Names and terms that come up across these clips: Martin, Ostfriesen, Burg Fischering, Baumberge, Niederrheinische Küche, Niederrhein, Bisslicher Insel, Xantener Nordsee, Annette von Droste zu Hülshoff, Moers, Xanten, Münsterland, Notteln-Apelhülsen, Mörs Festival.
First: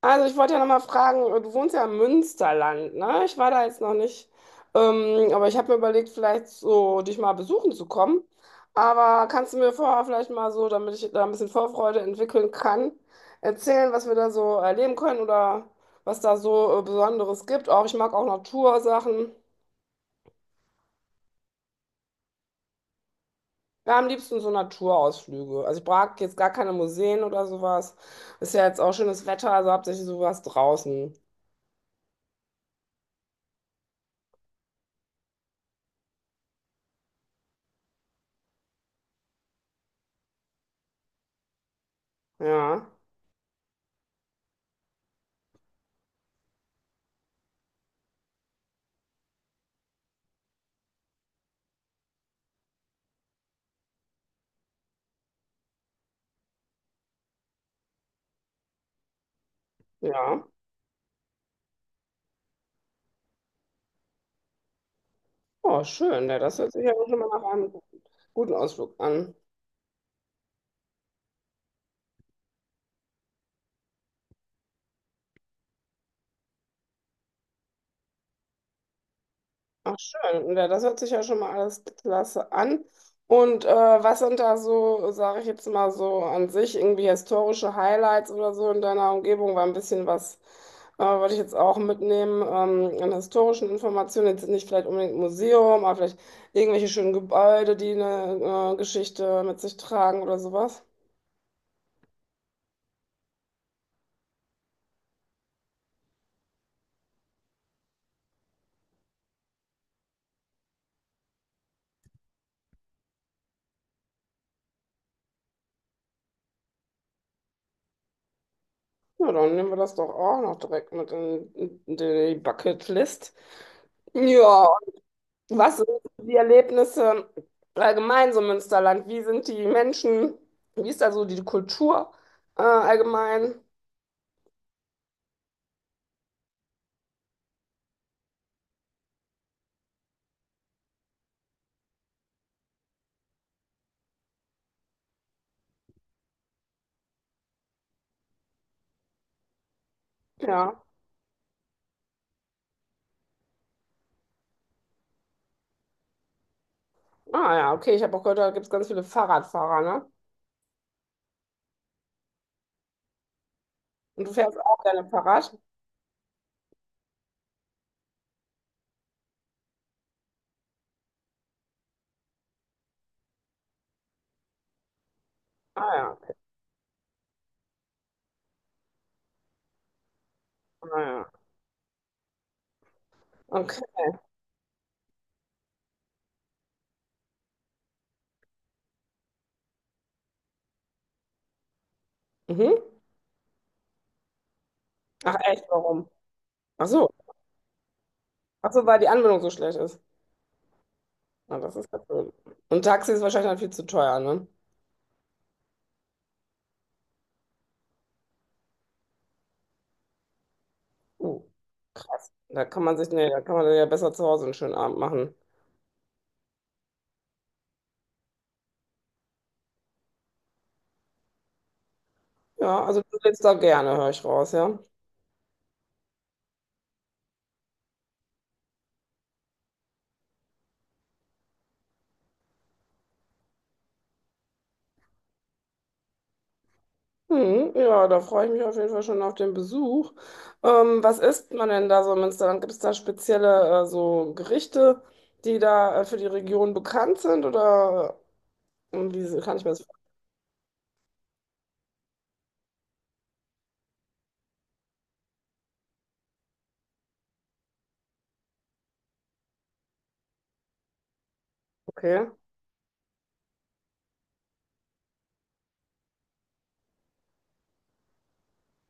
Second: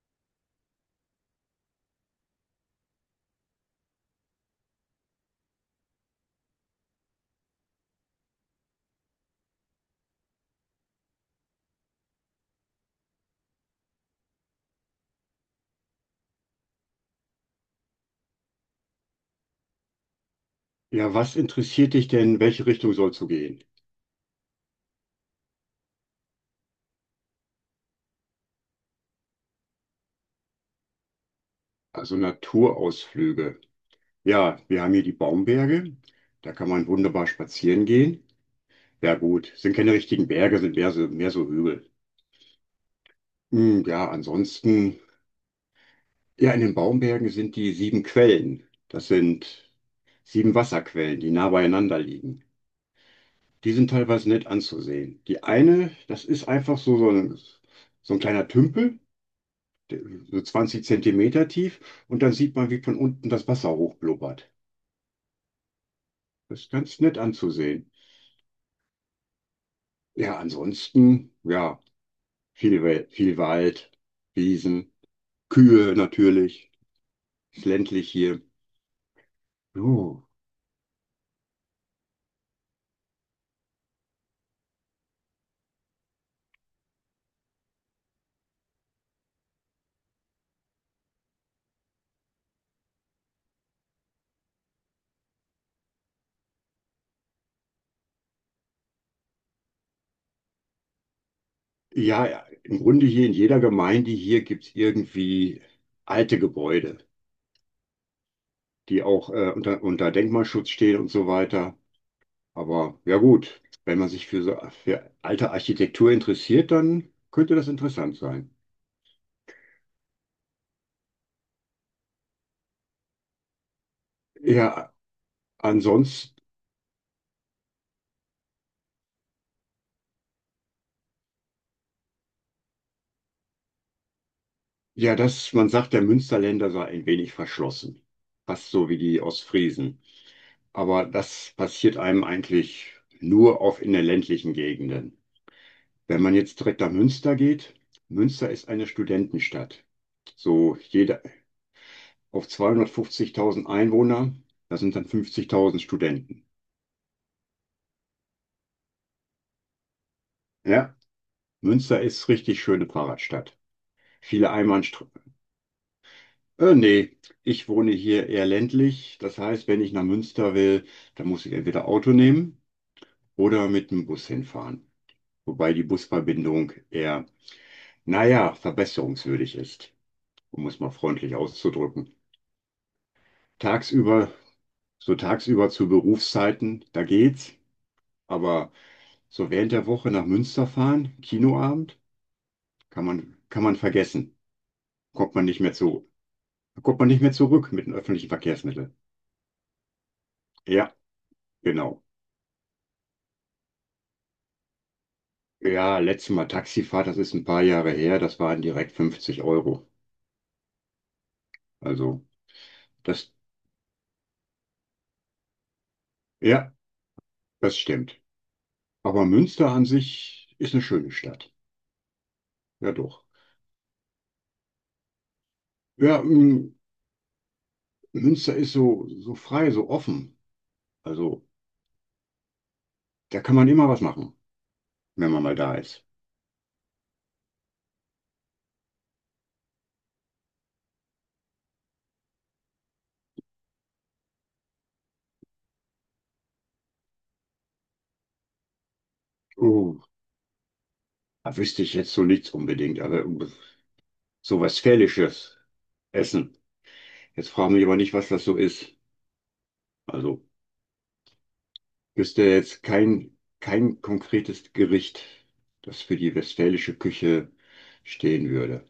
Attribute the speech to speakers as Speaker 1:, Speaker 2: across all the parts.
Speaker 1: Also ich wollte ja nochmal fragen, du wohnst ja im Münsterland, ne? Ich war da jetzt noch nicht, aber ich habe mir überlegt, vielleicht so dich mal besuchen zu kommen. Aber kannst du mir vorher vielleicht mal so, damit ich da ein bisschen Vorfreude entwickeln kann, erzählen, was wir da so erleben können oder was da so Besonderes gibt? Auch ich mag auch Natursachen.
Speaker 2: Ja, was interessiert dich denn, in welche Richtung sollst du gehen?
Speaker 1: Ja, am liebsten so Naturausflüge. Also ich mag jetzt gar keine Museen oder sowas. Ist ja jetzt auch schönes Wetter, also hauptsächlich sowas draußen.
Speaker 2: Also Naturausflüge. Ja, wir haben hier die Baumberge. Da kann man wunderbar spazieren gehen. Ja, gut, sind keine richtigen Berge, sind mehr so Hügel.
Speaker 1: Ja,
Speaker 2: Ja, ansonsten, ja, in den Baumbergen sind die sieben Quellen. Das sind sieben Wasserquellen, die nah beieinander liegen. Die sind teilweise nett anzusehen. Die eine, das ist einfach so ein kleiner Tümpel, der- so
Speaker 1: ja.
Speaker 2: 20 Zentimeter tief, und dann sieht man, wie von unten das Wasser hochblubbert.
Speaker 1: Oh, schön. Ja, das
Speaker 2: Das ist
Speaker 1: hört sich ja
Speaker 2: ganz
Speaker 1: schon
Speaker 2: nett
Speaker 1: mal nach einem
Speaker 2: anzusehen.
Speaker 1: guten Ausflug an.
Speaker 2: Ja, ansonsten, ja, viel Wald, Wiesen, Kühe natürlich, ist ländlich hier.
Speaker 1: Ach,
Speaker 2: Puh.
Speaker 1: schön. Ja, das hört sich ja schon mal alles klasse an. Und was sind da so, sage ich jetzt mal so an sich, irgendwie historische Highlights oder so in deiner Umgebung? War ein bisschen was, wollte ich jetzt auch mitnehmen, an historischen Informationen. Jetzt nicht vielleicht unbedingt ein Museum, aber vielleicht irgendwelche schönen Gebäude, die eine Geschichte mit sich tragen oder sowas.
Speaker 2: Ja, ja, im Grunde hier in jeder Gemeinde hier gibt es irgendwie alte Gebäude, die auch unter Denkmalschutz stehen und so weiter. Aber ja gut, wenn man sich für alte Architektur interessiert, dann könnte das interessant sein.
Speaker 1: Ja, dann nehmen wir das doch auch noch direkt mit in die Bucketlist. Ja,
Speaker 2: Ja,
Speaker 1: was sind die
Speaker 2: ansonsten,
Speaker 1: Erlebnisse allgemein so im Münsterland? Wie sind die Menschen? Wie ist da so die Kultur allgemein?
Speaker 2: ja, man sagt, der Münsterländer sei ein wenig verschlossen. Fast so wie die Ostfriesen. Aber das passiert einem eigentlich nur auf in den ländlichen Gegenden. Wenn man jetzt direkt nach Münster geht, Münster ist eine Studentenstadt. So
Speaker 1: Ja.
Speaker 2: jeder auf 250.000 Einwohner, da sind dann 50.000 Studenten.
Speaker 1: Ah ja, okay, ich habe auch gehört, da gibt es ganz viele Fahrradfahrer, ne?
Speaker 2: Ja, Münster ist richtig schöne Fahrradstadt.
Speaker 1: Und du
Speaker 2: Viele
Speaker 1: fährst auch
Speaker 2: Einbahnst
Speaker 1: gerne Fahrrad?
Speaker 2: Nee, ich wohne hier eher ländlich. Das heißt, wenn ich nach Münster will, dann muss ich entweder Auto nehmen oder mit dem Bus hinfahren. Wobei die
Speaker 1: Ah ja,
Speaker 2: Busverbindung eher, naja, verbesserungswürdig ist, um es
Speaker 1: ah
Speaker 2: mal
Speaker 1: ja.
Speaker 2: freundlich auszudrücken.
Speaker 1: Okay.
Speaker 2: Tagsüber, so tagsüber zu Berufszeiten, da geht's. Aber so während der Woche nach Münster fahren, Kinoabend,
Speaker 1: Mhm.
Speaker 2: kann man vergessen. Kommt
Speaker 1: Ach
Speaker 2: man nicht
Speaker 1: echt,
Speaker 2: mehr
Speaker 1: warum?
Speaker 2: zu,
Speaker 1: Ach
Speaker 2: kommt man
Speaker 1: so.
Speaker 2: nicht mehr zurück mit den öffentlichen
Speaker 1: Ach so,
Speaker 2: Verkehrsmitteln.
Speaker 1: weil die Anbindung so schlecht ist.
Speaker 2: Ja,
Speaker 1: Na, das ist ja
Speaker 2: genau.
Speaker 1: blöd. Und Taxi ist wahrscheinlich dann viel zu teuer, ne?
Speaker 2: Ja, letztes Mal Taxifahrt, das ist ein paar Jahre her, das waren direkt 50 Euro.
Speaker 1: Oh,
Speaker 2: Also,
Speaker 1: krass. Da kann man sich, nee,
Speaker 2: das,
Speaker 1: da kann man ja besser zu Hause einen schönen Abend machen.
Speaker 2: ja, das stimmt. Aber Münster an sich ist eine schöne Stadt.
Speaker 1: Ja,
Speaker 2: Ja,
Speaker 1: also du
Speaker 2: doch.
Speaker 1: lebst da gerne, höre ich raus, ja.
Speaker 2: Ja, Münster ist so frei, so offen. Also, da kann man immer was machen, wenn man mal da ist.
Speaker 1: Hm, ja, da freue ich mich auf jeden Fall schon auf den Besuch. Was isst man denn da so im Münsterland? Gibt es da spezielle so Gerichte, die da für die Region bekannt sind? Oder wie kann ich mir das
Speaker 2: Oh, da wüsste ich jetzt so nichts unbedingt, aber so was Westfälisches essen. Jetzt fragen mich aber nicht, was das so ist. Also,
Speaker 1: vorstellen?
Speaker 2: wüsste jetzt kein konkretes Gericht, das für die westfälische Küche stehen würde.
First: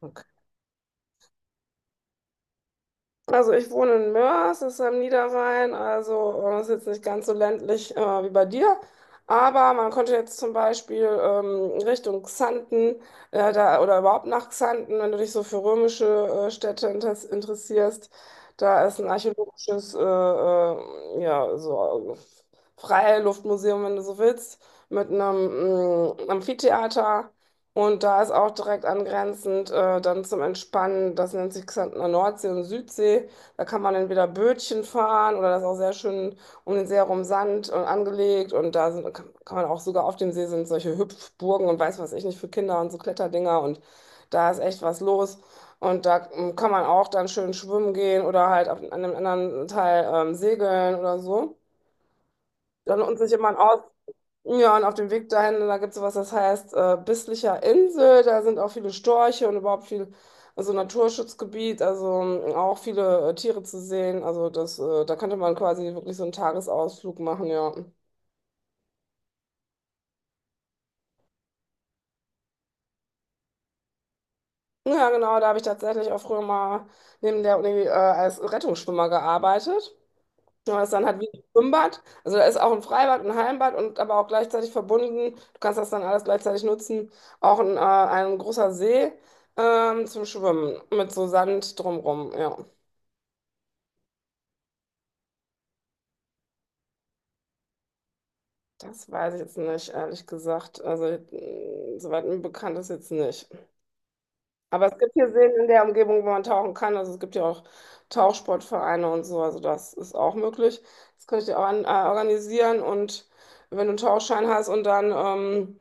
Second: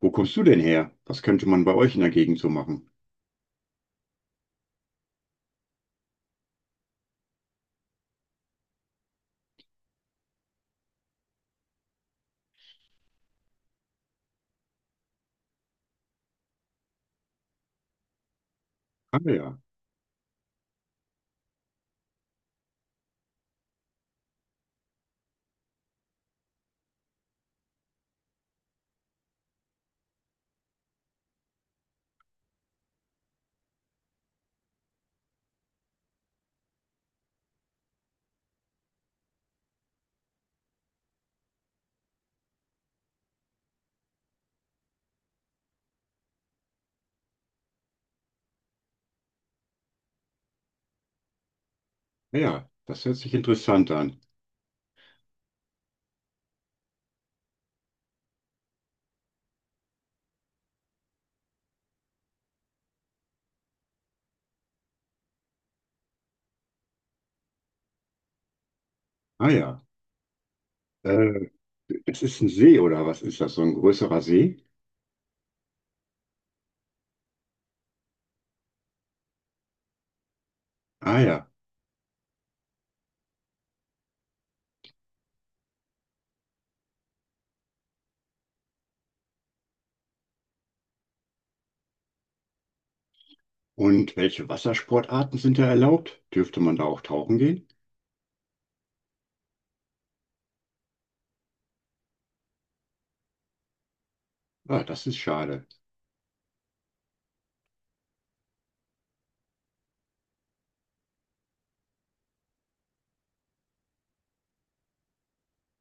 Speaker 2: Wo
Speaker 1: Okay.
Speaker 2: kommst du denn her? Was könnte man bei euch in der Gegend so machen?
Speaker 1: Also ich wohne in Moers, das ist am Niederrhein, also ist jetzt nicht ganz so ländlich wie bei dir. Aber man konnte jetzt zum Beispiel Richtung Xanten oder überhaupt nach Xanten, wenn du dich so für römische Städte interessierst, da ist ein
Speaker 2: Ah ja,
Speaker 1: archäologisches Freiluftmuseum, wenn du so willst, mit einem Amphitheater. Und da ist auch direkt angrenzend dann zum Entspannen, das nennt sich Xantener Nordsee und Südsee. Da kann man entweder Bötchen fahren oder das ist auch sehr schön um den See herum Sand und angelegt. Und da sind, kann man auch sogar auf dem See sind solche Hüpfburgen und weiß was ich nicht für Kinder und so Kletterdinger. Und da ist echt was los. Und da kann man auch dann schön schwimmen gehen oder halt auf, an einem anderen Teil segeln oder so.
Speaker 2: ah ja,
Speaker 1: Dann
Speaker 2: das hört
Speaker 1: lohnt sich
Speaker 2: sich
Speaker 1: immer ein
Speaker 2: interessant an.
Speaker 1: ja, und auf dem Weg dahin, da gibt es was, das heißt Bisslicher Insel. Da sind auch viele Storche und überhaupt viel, also Naturschutzgebiet, also auch viele Tiere zu sehen. Also das, da könnte man quasi wirklich so einen Tagesausflug machen, ja.
Speaker 2: Ah ja, äh, das ist ein See oder was ist das? So ein größerer See?
Speaker 1: Ja, genau, da habe ich tatsächlich auch früher mal neben der Uni als Rettungsschwimmer gearbeitet. Ja, das ist dann halt
Speaker 2: Ah
Speaker 1: wie ein
Speaker 2: ja.
Speaker 1: Schwimmbad. Also da ist auch ein Freibad, ein Heimbad und aber auch gleichzeitig verbunden. Du kannst das dann alles gleichzeitig nutzen. Auch ein großer See zum Schwimmen mit so Sand drumrum. Ja,
Speaker 2: Und welche Wassersportarten sind da erlaubt? Dürfte man da auch tauchen gehen?
Speaker 1: das weiß ich jetzt nicht, ehrlich gesagt. Also soweit mir bekannt ist jetzt nicht.
Speaker 2: Ah,
Speaker 1: Aber es
Speaker 2: das
Speaker 1: gibt
Speaker 2: ist
Speaker 1: hier Seen in
Speaker 2: schade.
Speaker 1: der Umgebung, wo man tauchen kann. Also es gibt ja auch Tauchsportvereine und so. Also das ist auch möglich. Das könnte ich dir auch organisieren und wenn du einen Tauchschein hast und dann...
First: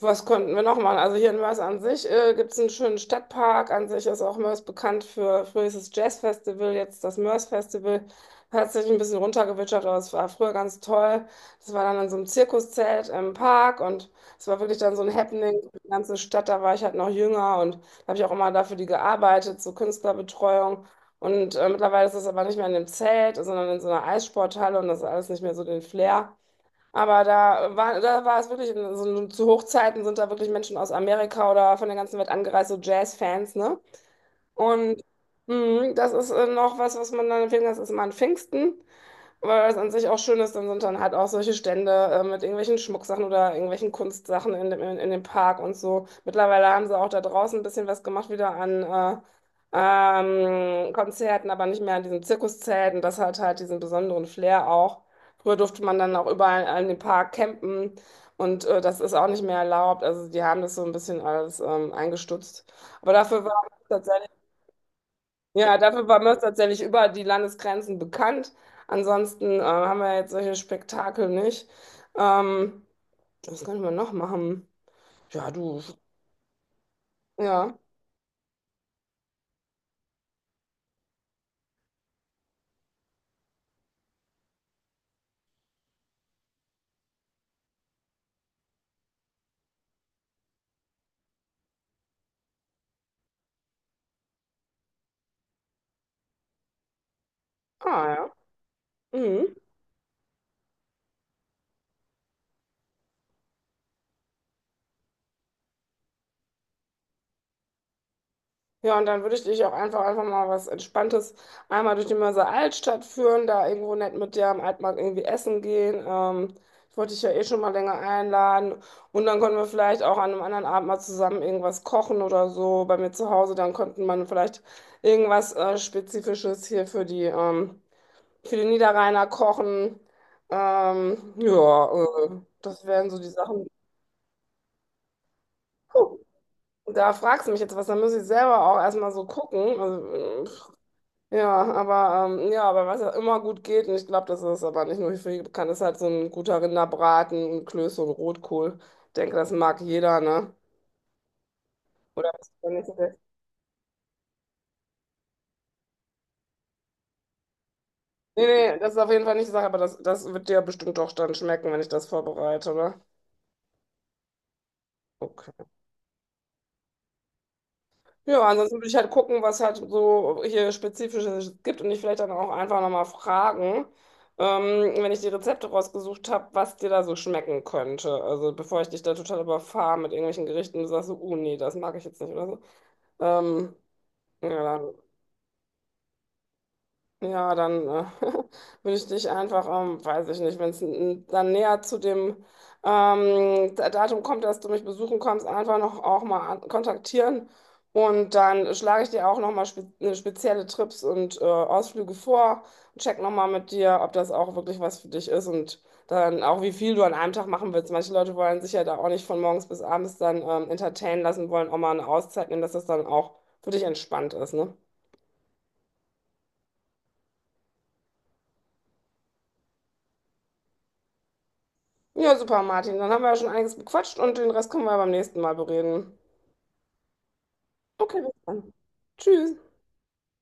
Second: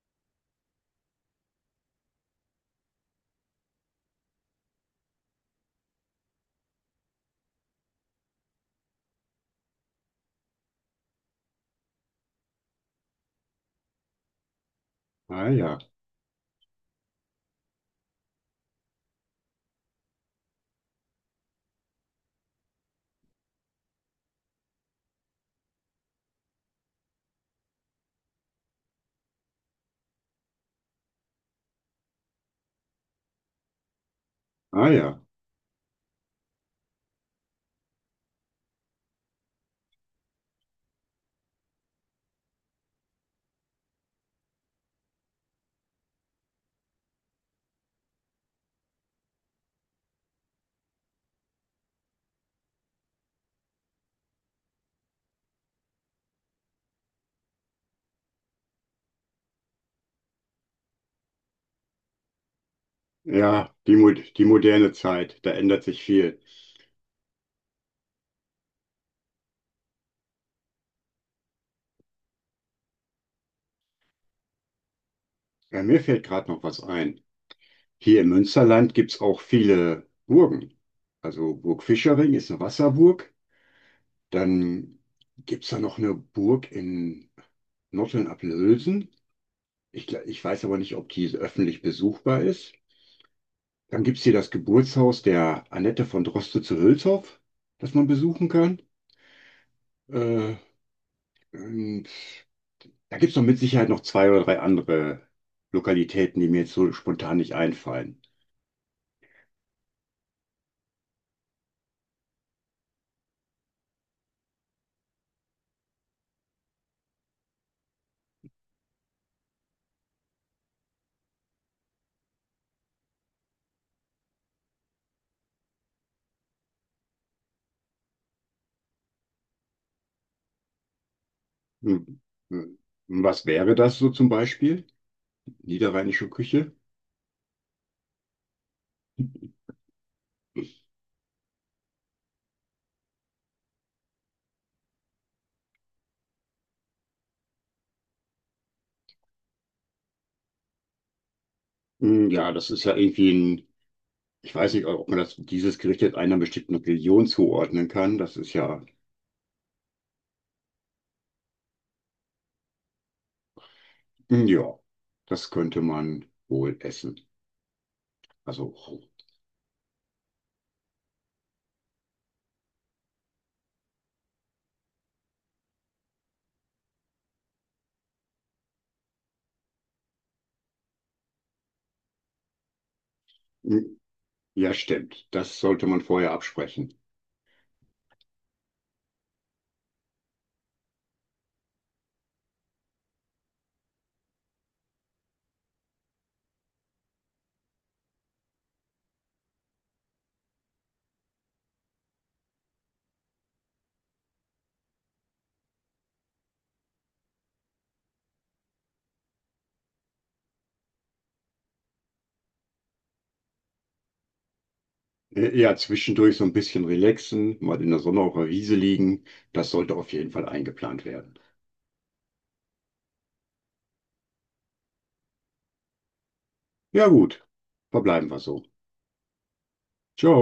Speaker 1: was konnten wir noch machen? Also hier in Mörs an sich gibt es einen schönen Stadtpark. An sich ist auch Mörs bekannt für früher hieß es Jazz Festival, jetzt das Mörs Festival. Hat sich ein bisschen runtergewitschert, aber es war früher ganz toll. Das war dann in so einem Zirkuszelt im Park und es war wirklich dann so ein
Speaker 2: Ah
Speaker 1: Happening für
Speaker 2: ja,
Speaker 1: die ganze Stadt. Da war ich halt noch jünger und da habe ich auch immer dafür die gearbeitet, so Künstlerbetreuung. Und mittlerweile ist das aber nicht mehr in dem Zelt, sondern in so einer Eissporthalle und das ist alles nicht mehr so den Flair. Aber da war es wirklich, in, so, zu Hochzeiten sind da wirklich Menschen aus Amerika oder von der ganzen Welt angereist, so Jazz-Fans, ne?
Speaker 2: ah
Speaker 1: Und
Speaker 2: ja.
Speaker 1: das ist noch was, was man dann empfehlen kann, das ist immer an Pfingsten. Weil was an sich auch schön ist, dann sind dann halt auch solche Stände mit irgendwelchen Schmucksachen oder irgendwelchen Kunstsachen in dem Park und so. Mittlerweile haben sie auch da draußen ein bisschen was gemacht, wieder an Konzerten, aber nicht mehr an diesem Zirkuszelt. Und das hat halt diesen besonderen Flair auch. Früher durfte man dann auch überall in dem Park campen und das ist auch nicht mehr erlaubt. Also die haben das so ein bisschen alles eingestutzt. Aber dafür war
Speaker 2: Ja, die moderne Zeit, da
Speaker 1: ja,
Speaker 2: ändert sich
Speaker 1: dafür war
Speaker 2: viel.
Speaker 1: Mörs tatsächlich über die Landesgrenzen bekannt. Ansonsten haben wir jetzt solche Spektakel nicht. Ähm, was können wir noch machen? Ja, du.
Speaker 2: Ja, mir fällt gerade noch was ein.
Speaker 1: Ja.
Speaker 2: Hier im Münsterland gibt es auch viele Burgen. Also Burg Fischering ist eine Wasserburg. Dann gibt es da noch eine Burg in Notteln-Apelhülsen. Ich weiß aber nicht, ob die öffentlich besuchbar ist. Dann gibt es hier das Geburtshaus der Annette von Droste zu Hülshoff, das
Speaker 1: Ah,
Speaker 2: man
Speaker 1: ja.
Speaker 2: besuchen kann.
Speaker 1: Mhm.
Speaker 2: Äh, und da gibt es noch mit Sicherheit noch zwei oder drei andere Lokalitäten, die mir jetzt so spontan nicht einfallen.
Speaker 1: Ja, und dann würde ich dich auch einfach mal was Entspanntes einmal durch die Mörser Altstadt führen, da irgendwo nett mit dir am Altmarkt irgendwie essen gehen. Ich wollte dich ja eh schon mal länger einladen. Und dann können wir vielleicht auch an einem anderen Abend mal zusammen irgendwas kochen oder so bei mir zu Hause. Dann könnten man vielleicht irgendwas Spezifisches hier für die Niederrheiner kochen. Ähm, ja,
Speaker 2: Hm.
Speaker 1: äh,
Speaker 2: Hm.
Speaker 1: das wären so
Speaker 2: Und
Speaker 1: die
Speaker 2: was
Speaker 1: Sachen.
Speaker 2: wäre das so zum Beispiel?
Speaker 1: Puh.
Speaker 2: Niederrheinische Küche?
Speaker 1: Da fragst du mich jetzt was, da muss ich selber auch erstmal so gucken. Äh, Ja, aber aber was ja immer gut geht, und ich glaube, das ist aber nicht nur für die bekannt, ist halt so ein guter Rinderbraten, und Klöße und Rotkohl. Ich denke, das mag jeder, ne? Oder
Speaker 2: Ja,
Speaker 1: ist ja
Speaker 2: das ist
Speaker 1: nicht so
Speaker 2: ja
Speaker 1: der-
Speaker 2: irgendwie ich weiß nicht, ob man dieses Gericht jetzt einer bestimmten Region zuordnen kann. Das
Speaker 1: Nee,
Speaker 2: ist
Speaker 1: nee,
Speaker 2: ja,
Speaker 1: das ist auf jeden Fall nicht die Sache, aber das wird dir bestimmt doch dann schmecken, wenn ich das vorbereite, oder?
Speaker 2: ja, das
Speaker 1: Okay.
Speaker 2: könnte man wohl essen.
Speaker 1: Ja,
Speaker 2: Also,
Speaker 1: ansonsten würde ich halt gucken, was halt so hier Spezifisches gibt und dich vielleicht dann auch einfach nochmal fragen, wenn ich die Rezepte rausgesucht habe, was dir da so schmecken könnte. Also bevor ich dich da total überfahre mit irgendwelchen Gerichten, du sagst so, oh nee, das mag ich jetzt nicht oder so. Ähm,
Speaker 2: hm, ja,
Speaker 1: ja,
Speaker 2: stimmt. Das sollte man vorher absprechen.
Speaker 1: ja, dann würde ich dich einfach, weiß ich nicht, wenn es dann näher zu dem Datum kommt, dass du mich besuchen kommst, einfach noch auch mal kontaktieren. Und dann schlage ich dir auch noch mal spezielle Trips und Ausflüge vor und check noch mal mit dir, ob das auch wirklich was für dich ist und dann auch, wie viel du an einem Tag machen willst. Manche Leute wollen sich ja da auch nicht von morgens bis abends dann entertainen lassen, wollen auch mal eine Auszeit nehmen, dass das dann auch für dich entspannt ist, ne?
Speaker 2: Ja, zwischendurch so ein bisschen relaxen, mal in der Sonne auf der Wiese liegen. Das sollte auf jeden Fall eingeplant werden.
Speaker 1: Ja, super, Martin. Dann haben wir ja schon einiges bequatscht und den Rest können wir beim nächsten Mal bereden.
Speaker 2: Ja, gut.
Speaker 1: Okay,
Speaker 2: Verbleiben
Speaker 1: bis
Speaker 2: wir so.
Speaker 1: dann. Tschüss.
Speaker 2: Ciao.